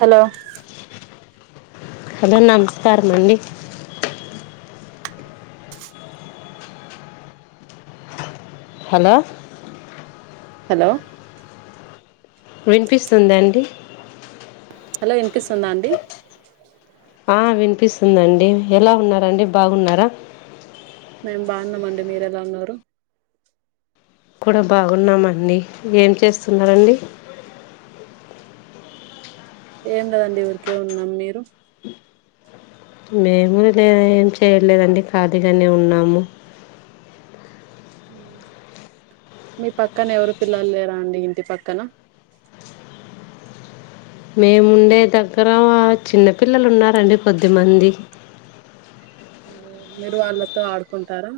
Hello hello నమస్కారమండి hello hello వినిపిస్తుంద అండి హలో వినిపిస్తుందా అండి ఆ వినిపిస్తుందండి ఎలా ఉన్నారండి బాగున్నారా మేం బాగున్నామమండి మీరెలా ఉన్నారు కూడా బాగున్నామండి ఏం చేస్తున్నరండి ఏం లేదండి ఊరికే ఉన్నాం మీరు మేము లేద ఏం చేయలేదండి ఖాలీగానే ఉన్నాము మీ పక్కన ఎవరు పిల్లలు లేరా అండి ఇంటి పక్కన మేముండే దగ్గర చిన్నపిల్లలు ఉన్నారండి కొద్దిమంది మీరు వాళ్ళతో ఆడుకుంటారా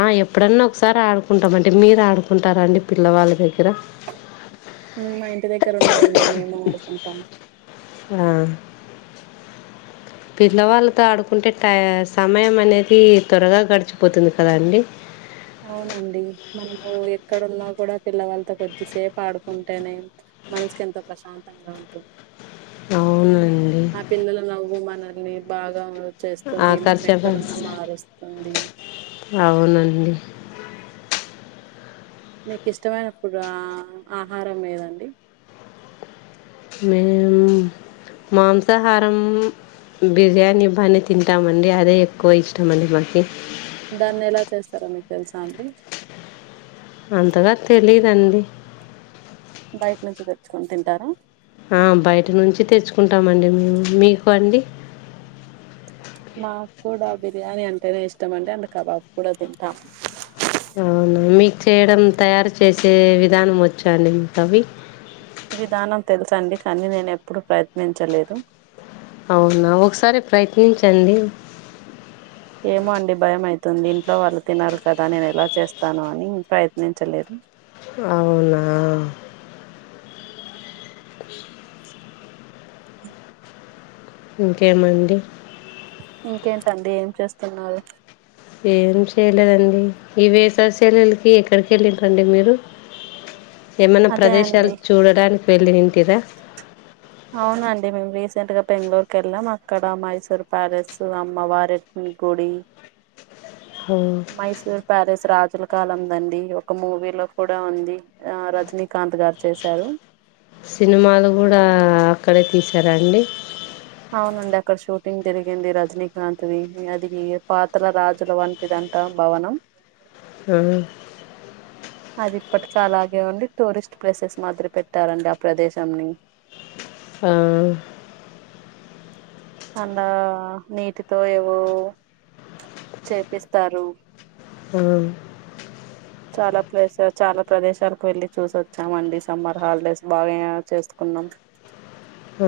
ఆ ఎప్పుడన్నా ఒకసారి ఆడుకుంటాం అంటే మీరు ఆడుకుంటారండి పిల్లవాళ్ళ దగ్గర హ్మ్ మా ఇంటి దగ్గర ఉన్నారండి మేము అడుకుంటాం ఆ పిల్లవాళ్ళతో ఆడుకుంటే టై సమయం అనేది త్వరగా గడిచిపోతుంది కదా అండి అవునండి మనము ఎక్కడున్నా కూడా పిల్లవాలతో కొద్దిసేపు ఆడుకుంటేనే మనసుకి ఎంతో ప్రశాంతంగా ఉంటుంది అవునండి ఆ పిల్లల నవ్వు మనల్ని బాగా చేస్తుంది మనం ఆకర్షక ఎక్కడున్నా మారుస్తుంది అవునండి మీకు ఇష్టమైన ఫుడ్ ఆ ఆహారం ఏదండి మేము మాంసాహారం బిర్యానీ బానే తింటామండి అదే ఎక్కువ ఇష్టంమండి మనకి దాన్ని ఎలా చేస్తారో మీకు తెలుసా అండి అంతగా తెలీదండి బయట నుంచి తెచ్చుకొని తింటారా ఆ బయట నుంచి తెచ్చుకుంటామండి మేము మీకు అండి మాకు కూడ బిర్యానీ అంటేనే ఇష్టం అండి అంటె కబాబ్ కూడ తింటాము అవునా మీకు చేయడం తయారు చేసే విధానం ఒచ్చ అండి మీకవి విధానం తెలుసండి కనీ నేనేప్పుడు ప్రయత్నించలేదు అవునా ఒకసారి ప్రయత్నించండి ఏమో అండి భయం అయితుంది ఇంట్లో వాళ్ళు తినరు కదా నేను ఎలా చేస్తానో అని ప్రయత్నించలేదు అవునా ఇంకేమండీ ఇంకేంటండి ఏం చేస్తున్నారు ఏం చేయలేదండి ఈ వేసవిసేలవులకి ఎక్కడికి ఎళ్ళిరండి మీరు ఏమన్న అదే ప్రదేశాలు అండి చూడడానికి వెళ్ళి ఇంటిర అవునండి మేము రీసెంట్ గా బెంగళూరుకి ఎళ్ళాం అక్కడ మైసూర్ ప్యాలెస్ అమ్మవారి గుడి ఊ మైసూర్ ప్యాలెస్ రాజుల కాలందండి ఒక మూవీలో కూడా ఉంది ఆ రజనీకాంత్ గారు చేశారు సినిమాలు కూడా అక్కడే తీసారండి అవునండి అక్కడ షూటింగ్ జరిగింది రజనీకాంత్ ది ఇగ అది పాతల రాజుల వంటి టిదంటా భవనము ఆ అది ఇప్పటికలాగే ఉండి టూరిస్ట్ ప్లేసెస్ మాత్ర పెట్టారండి ఆ ప్రదేశం ని ఆ అందా నీటితో ఏవో చేపిస్తారు ఆ చాలా ప్లేస్ చాలా ప్రదేశాలకు వెళ్లి చూసచ్చాం అండి సమ్మర్ హాలిడేస్ బాగా ఆ చేసుకున్నాం ఆ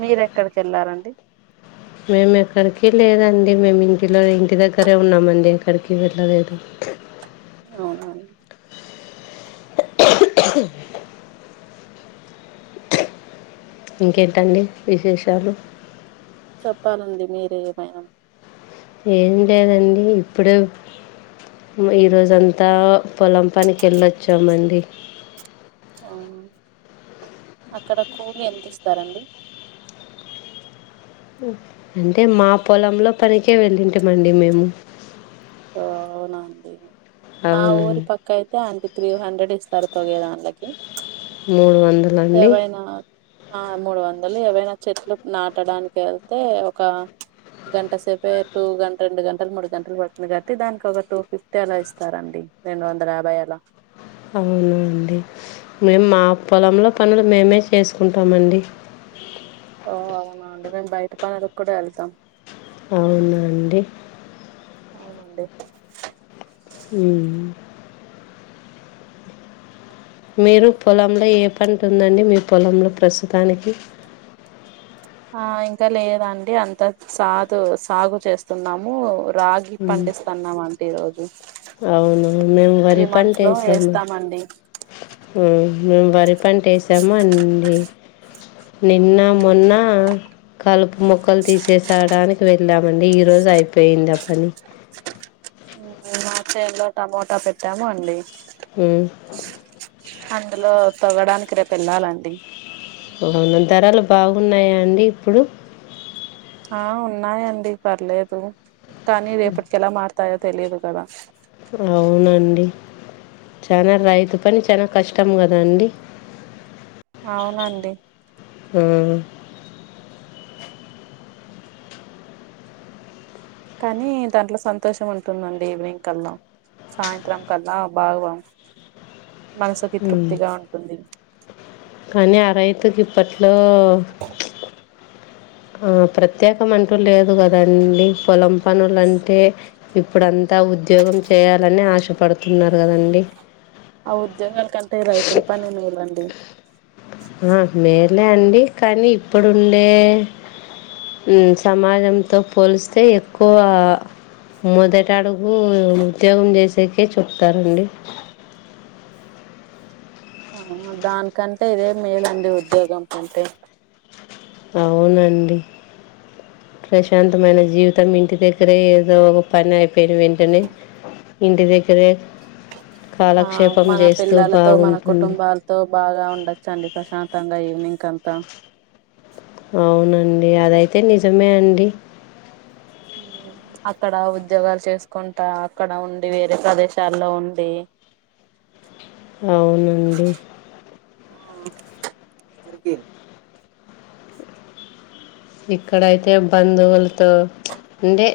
మీరెక్కడికి ఎళ్లారండి మేము ఎక్కడికి లేదండి మేము ఇంటిలో ఇంటి దగ్గరే ఉన్నామండి ఎక్కడికి వెళ్ళలేదు అవున ఇంకేంటండి విశేషాలు చెప్పాలండి మీరే ఏమైన ఏం లేదండి ఇప్పుడు ఈరోజంతా పొలంపనికేళ్ళొచ్చామండి ఆ అక్కడ కూలి ఎంతిస్తారండి అంటే మా పొలంలో పనినికె వెళ్ళింటిమండి మేము ఆ అవునా అండి మా ఊరి అవునండి పక్ కయితే అంతే త్రీ హండ్రెడ్ ఇస్తారు తొగే దాంలకి మూడు వందలండి ఎవైనా ఆ మూడు వందలు ఎవైనా చెట్లు నాటడానికి ఎళ్తే ఒక గంట సేపపే టూ గంట రెండు గంటలు మూడు గంటలు పడు ఎందుకట్టి దానికి ఒక టూ ఫిఫ్టీ అలా ఇస్తారండి రెండు వందల యాభై అలా అవునా అండి మేము మా పొలంలో పనులు మేమే చేసుకుంటామండి ఓ అవునా అండి మేము బయటి పనులకుడా ఎళ్తాం అవున అండి అవునండీ ఉమ్ మీరు పొలంలో ఏ పంటుదండి మీ పొలంలో ప్రస్తుతానికి ఆ ఇంకా లేదండి అంత సాదు సాగు చేస్తున్నాము రాగి పండిస్తాన్నామండి ఈరోజు అవును మేము ఈ వరి మంత్ లో పంటెసాము వేస్తామండి ఉమ్ మేము వరి పంట వేసామండి నిన్న మొన్న కలుపు మొక్కలు తీసేసడానికి వెళ్ళామండి ఈ రోజు అయిపోయిందాపని మా చెన్లో టమోటా పెట్టాము అండి ఉమ్ అందులో తొవ్వడానికి రేపేళ్ళాలండి ఓ అవును ధరలు బాగున్నాయండి ఇప్పుడు ఆ ఉన్నాయండి పర్లేదు కానీ రేపటికేలా మారుతాయో తెలియదు కదా అవునండి చనా రైతు పని చానా కష్టం కదాండి అవునండి ఆ కానీ దాంట్లో సంతోషం ఉంటుందండి ఈవినింగ్ కల్ల సాయంత్రం కల్లా ఆ భావ మనసుకి ఉమ్. తృప్తిగా ఉంటుంది కానీ ఆ రైతుకి ఇప్పట్లో ఆ ప్రత్యేకమంటూ లేదుకదండి పొలం పనులు అంటే ఇప్పుడంతా ఉద్యోగం చేయాలని ఆశపడుతున్నరు కదండి ఆ ఉద్యోగం కంటే రైతులు పన్నెండువేలండి ఆ మేలే అండి కానీ ఇప్పుడుండే ఉమ్ సమాజంతో పోలిస్తే ఎక్కువ మొదటడుగు ఉద్యోగం చేసేకే చెప్తారండి ఆమ్మ దానికంటే ఇదే మెలండి ఉద్యోగం కంటే అవునండి ప్రశాంతమైన జీవితం ఇంటి దగ్గరే ఏదో ఒక పనయిపోయిన వెంటనే ఇంటి దగ్గరే ఆ కాలక్షేపం చేస్తూ బాగుంటుంది తో బాగా ఉండొచ్చండి ప్రశాంతంగా ఈవినింగ్ కంతా అవునండి అదైతే నిజమే అండి హ్మ్ అక్కడ ఉద్యోగాలు చేసుకుంటా అక్కడ ఉండి వేరే ప్రదేశాల్లో ఉండి అవునండి ఆ ఇక్కడైతే బంధువులతో ఉండే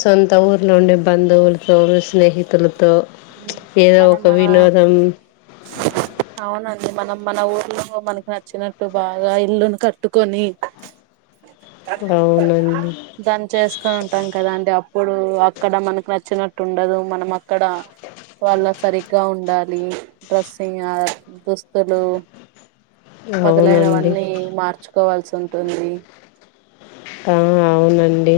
సొంత ఊర్లో ఉండే బంధువులతో స్నేహితులతో ఏదో మనం ఒక మన వినోదం అవునండి మనం మన ఊర్లో మనకి నచ్చినట్టు బాగా ఇల్లును కట్టుకొని అవునండి దాన్ని చేసుకొని ఉంటాం కదా అండి అప్పుడు అక్కడ మనకు నచ్చినట్టు ఉండదు మనం అక్కడ వాళ్ళ సరిగ్గా ఉండాలి డ్రెస్సింగా దుస్తులు అవునండి మొదలైనవన్నీ మార్చుకోవాల్సి ఉంటుంది అవును అవునండి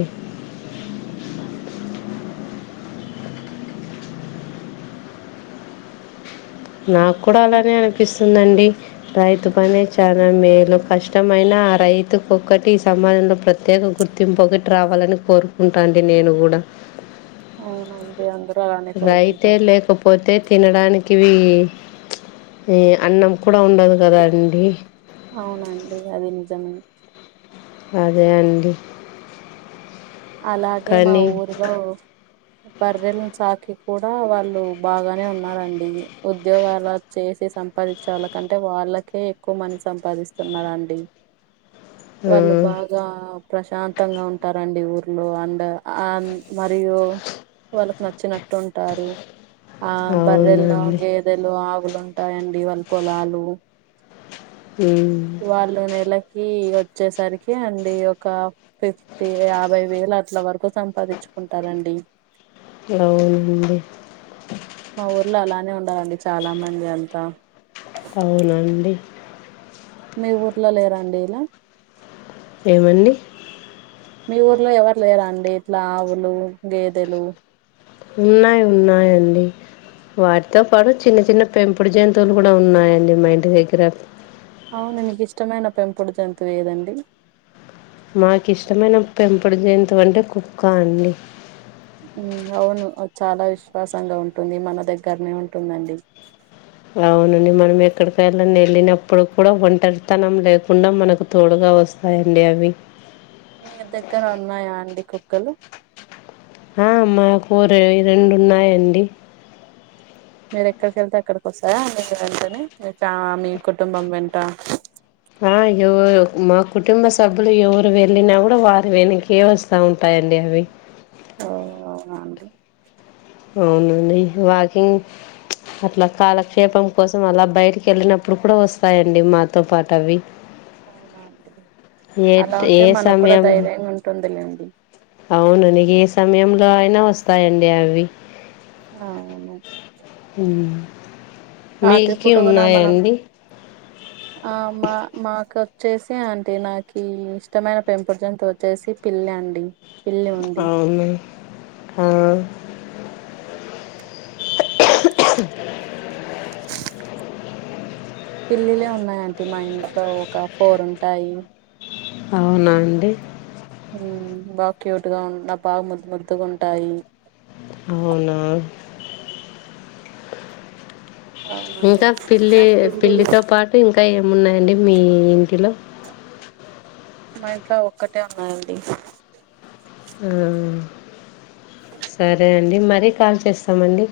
నాకు కూడా అలానే అనిపిస్తుందండి రైతు పనే చాలా మేలు కష్టమైన ఆ రైతుకు ఒక్కటి సమాజంలో ప్ర త్యేక గుర్తింపు ఒకటి రావాలని కోరుకుంటా అండి నేను కూడా అవునండి అందరూ అలానే కోరుకుంటారు పోతే తినడానికి అన్నం కూడా ఉండదు కదా అండి అవునండి అది నిజమే అదే అండి అలాగే మా కానీ ఊరిలో బర్రెలను సాకి కూడా వాళ్ళు బాగానే ఉన్నారండి ఉద్యోగాల చేసి సంపాదించే వాళ్ళకంటే వాళ్ళకే ఎక్కువ మని సంపాదిస్తున్నారండి ఆ, వాళ్ళు బాగా ప్రశాంతంగా ఉంటారండి ఊర్లో అండ్ అ మరియు వాళ్ళకు నచ్చినట్టు ఉంటారు ఆ బర్రెల్లో అవునండి గేదెలు ఆవులు ఉంటాయండి వాళ్ళ పొలాలు హ్మ్ ఒక నెలకి వచ్చేసరికి అండి ఒక ఫిఫ్టీ యాభై వేలు అట్ల వరకు సంపాదించుకుంటారండి అవునండి మా ఊర్లో అలానే ఉండాలండి చాలా మంది అంతా అవునండి మీ ఊర్లో లేరండి ఇలా ఏమండి మీ ఊర్లో ఎవరు లేరా అండి ఇట్లా ఆవులు గేదెలు ఉన్నాయి ఉన్నాయిండి వాటితో పాటు చిన్న చిన్న పెంపుడు జంతువులు కూడా ఉన్నాయండి మా ఇంటి దగ్గర అవును మీకు ఇష్టమైన పెంపుడు జంతువు ఏదండి మాకి ఇష్టమైన పెంపుడు జంతువు అంటే కుక్కా అండి అవును అది చాలా విశ్వాసంగా ఉంటుంది మన దగ్గరనే ఉంటుందండి అవునండి మనం ఎక్కడికైనా వెళ్ళినప్పుడు కూడా ఒంటరితనం లేకుండా మనకు తోడుగా వస్ హాయ్ అండి అవి మీ దగ్గర ఉన్నాయా అండి కుక్కలు ఆ మా ఫోరు రెండు ఉన్నాయండి మీరు ఎక్కడికెళ్తే అక్కడికి వస్తదా వెంటనే మీ చ మీ కుటుంబం వెంట ఆ ఎవరు మా కుటుంబ సభ్యులు ఎవరు వెళ్ళినా కూడా వారి వెనకే వస్తా ఉంటాయండి అవి మరి ఓ అండి అవునండి వాకింగ్ అట్లా కాలక్షేపం కోసం అలా బయటికి వళ్ళినప్పుడు కూడా వస్తాయండి మాతో పాటు అవి ఏ అలా ఏ ఉంటే మనకు కూడా సమయం ధైర్యంగా ఉంటుందిలేండి అవును నీక్ ఏ సమయంలో అయినా వస్తాయండి అవి అవును ఊ రాత్రి మీకు పూట కూడా మనం ఉన్నాయండి ఆ మా మాకొచ్చేసి అంటే నాకి ఇష్టమైన పెంపుడు జంతు వచ్చేసి పిళ్ళి అండి పిల్లి ఉంది అవునా ఆ పిల్లిలే ఉన్నాయ్ ఆంటీ మా ఇంట్లో ఒక ఫోర్ ఉంటాయి అవునా అండి ఊ బాగా క్యూట్ గా నాక్ బాగా ముద్ ముద్దుగా ఉంటాయి అవునా అవునండి ఇంకా పిల్లి పిల్లితో పాటు ఇంకా ఏమున్నాయండి మీ ఇంటిలో మా ఇంట్లో ఒక్కటే ఉన్నాయండి ఊ సరే అండి మరీ కాల్ చేస్తామండి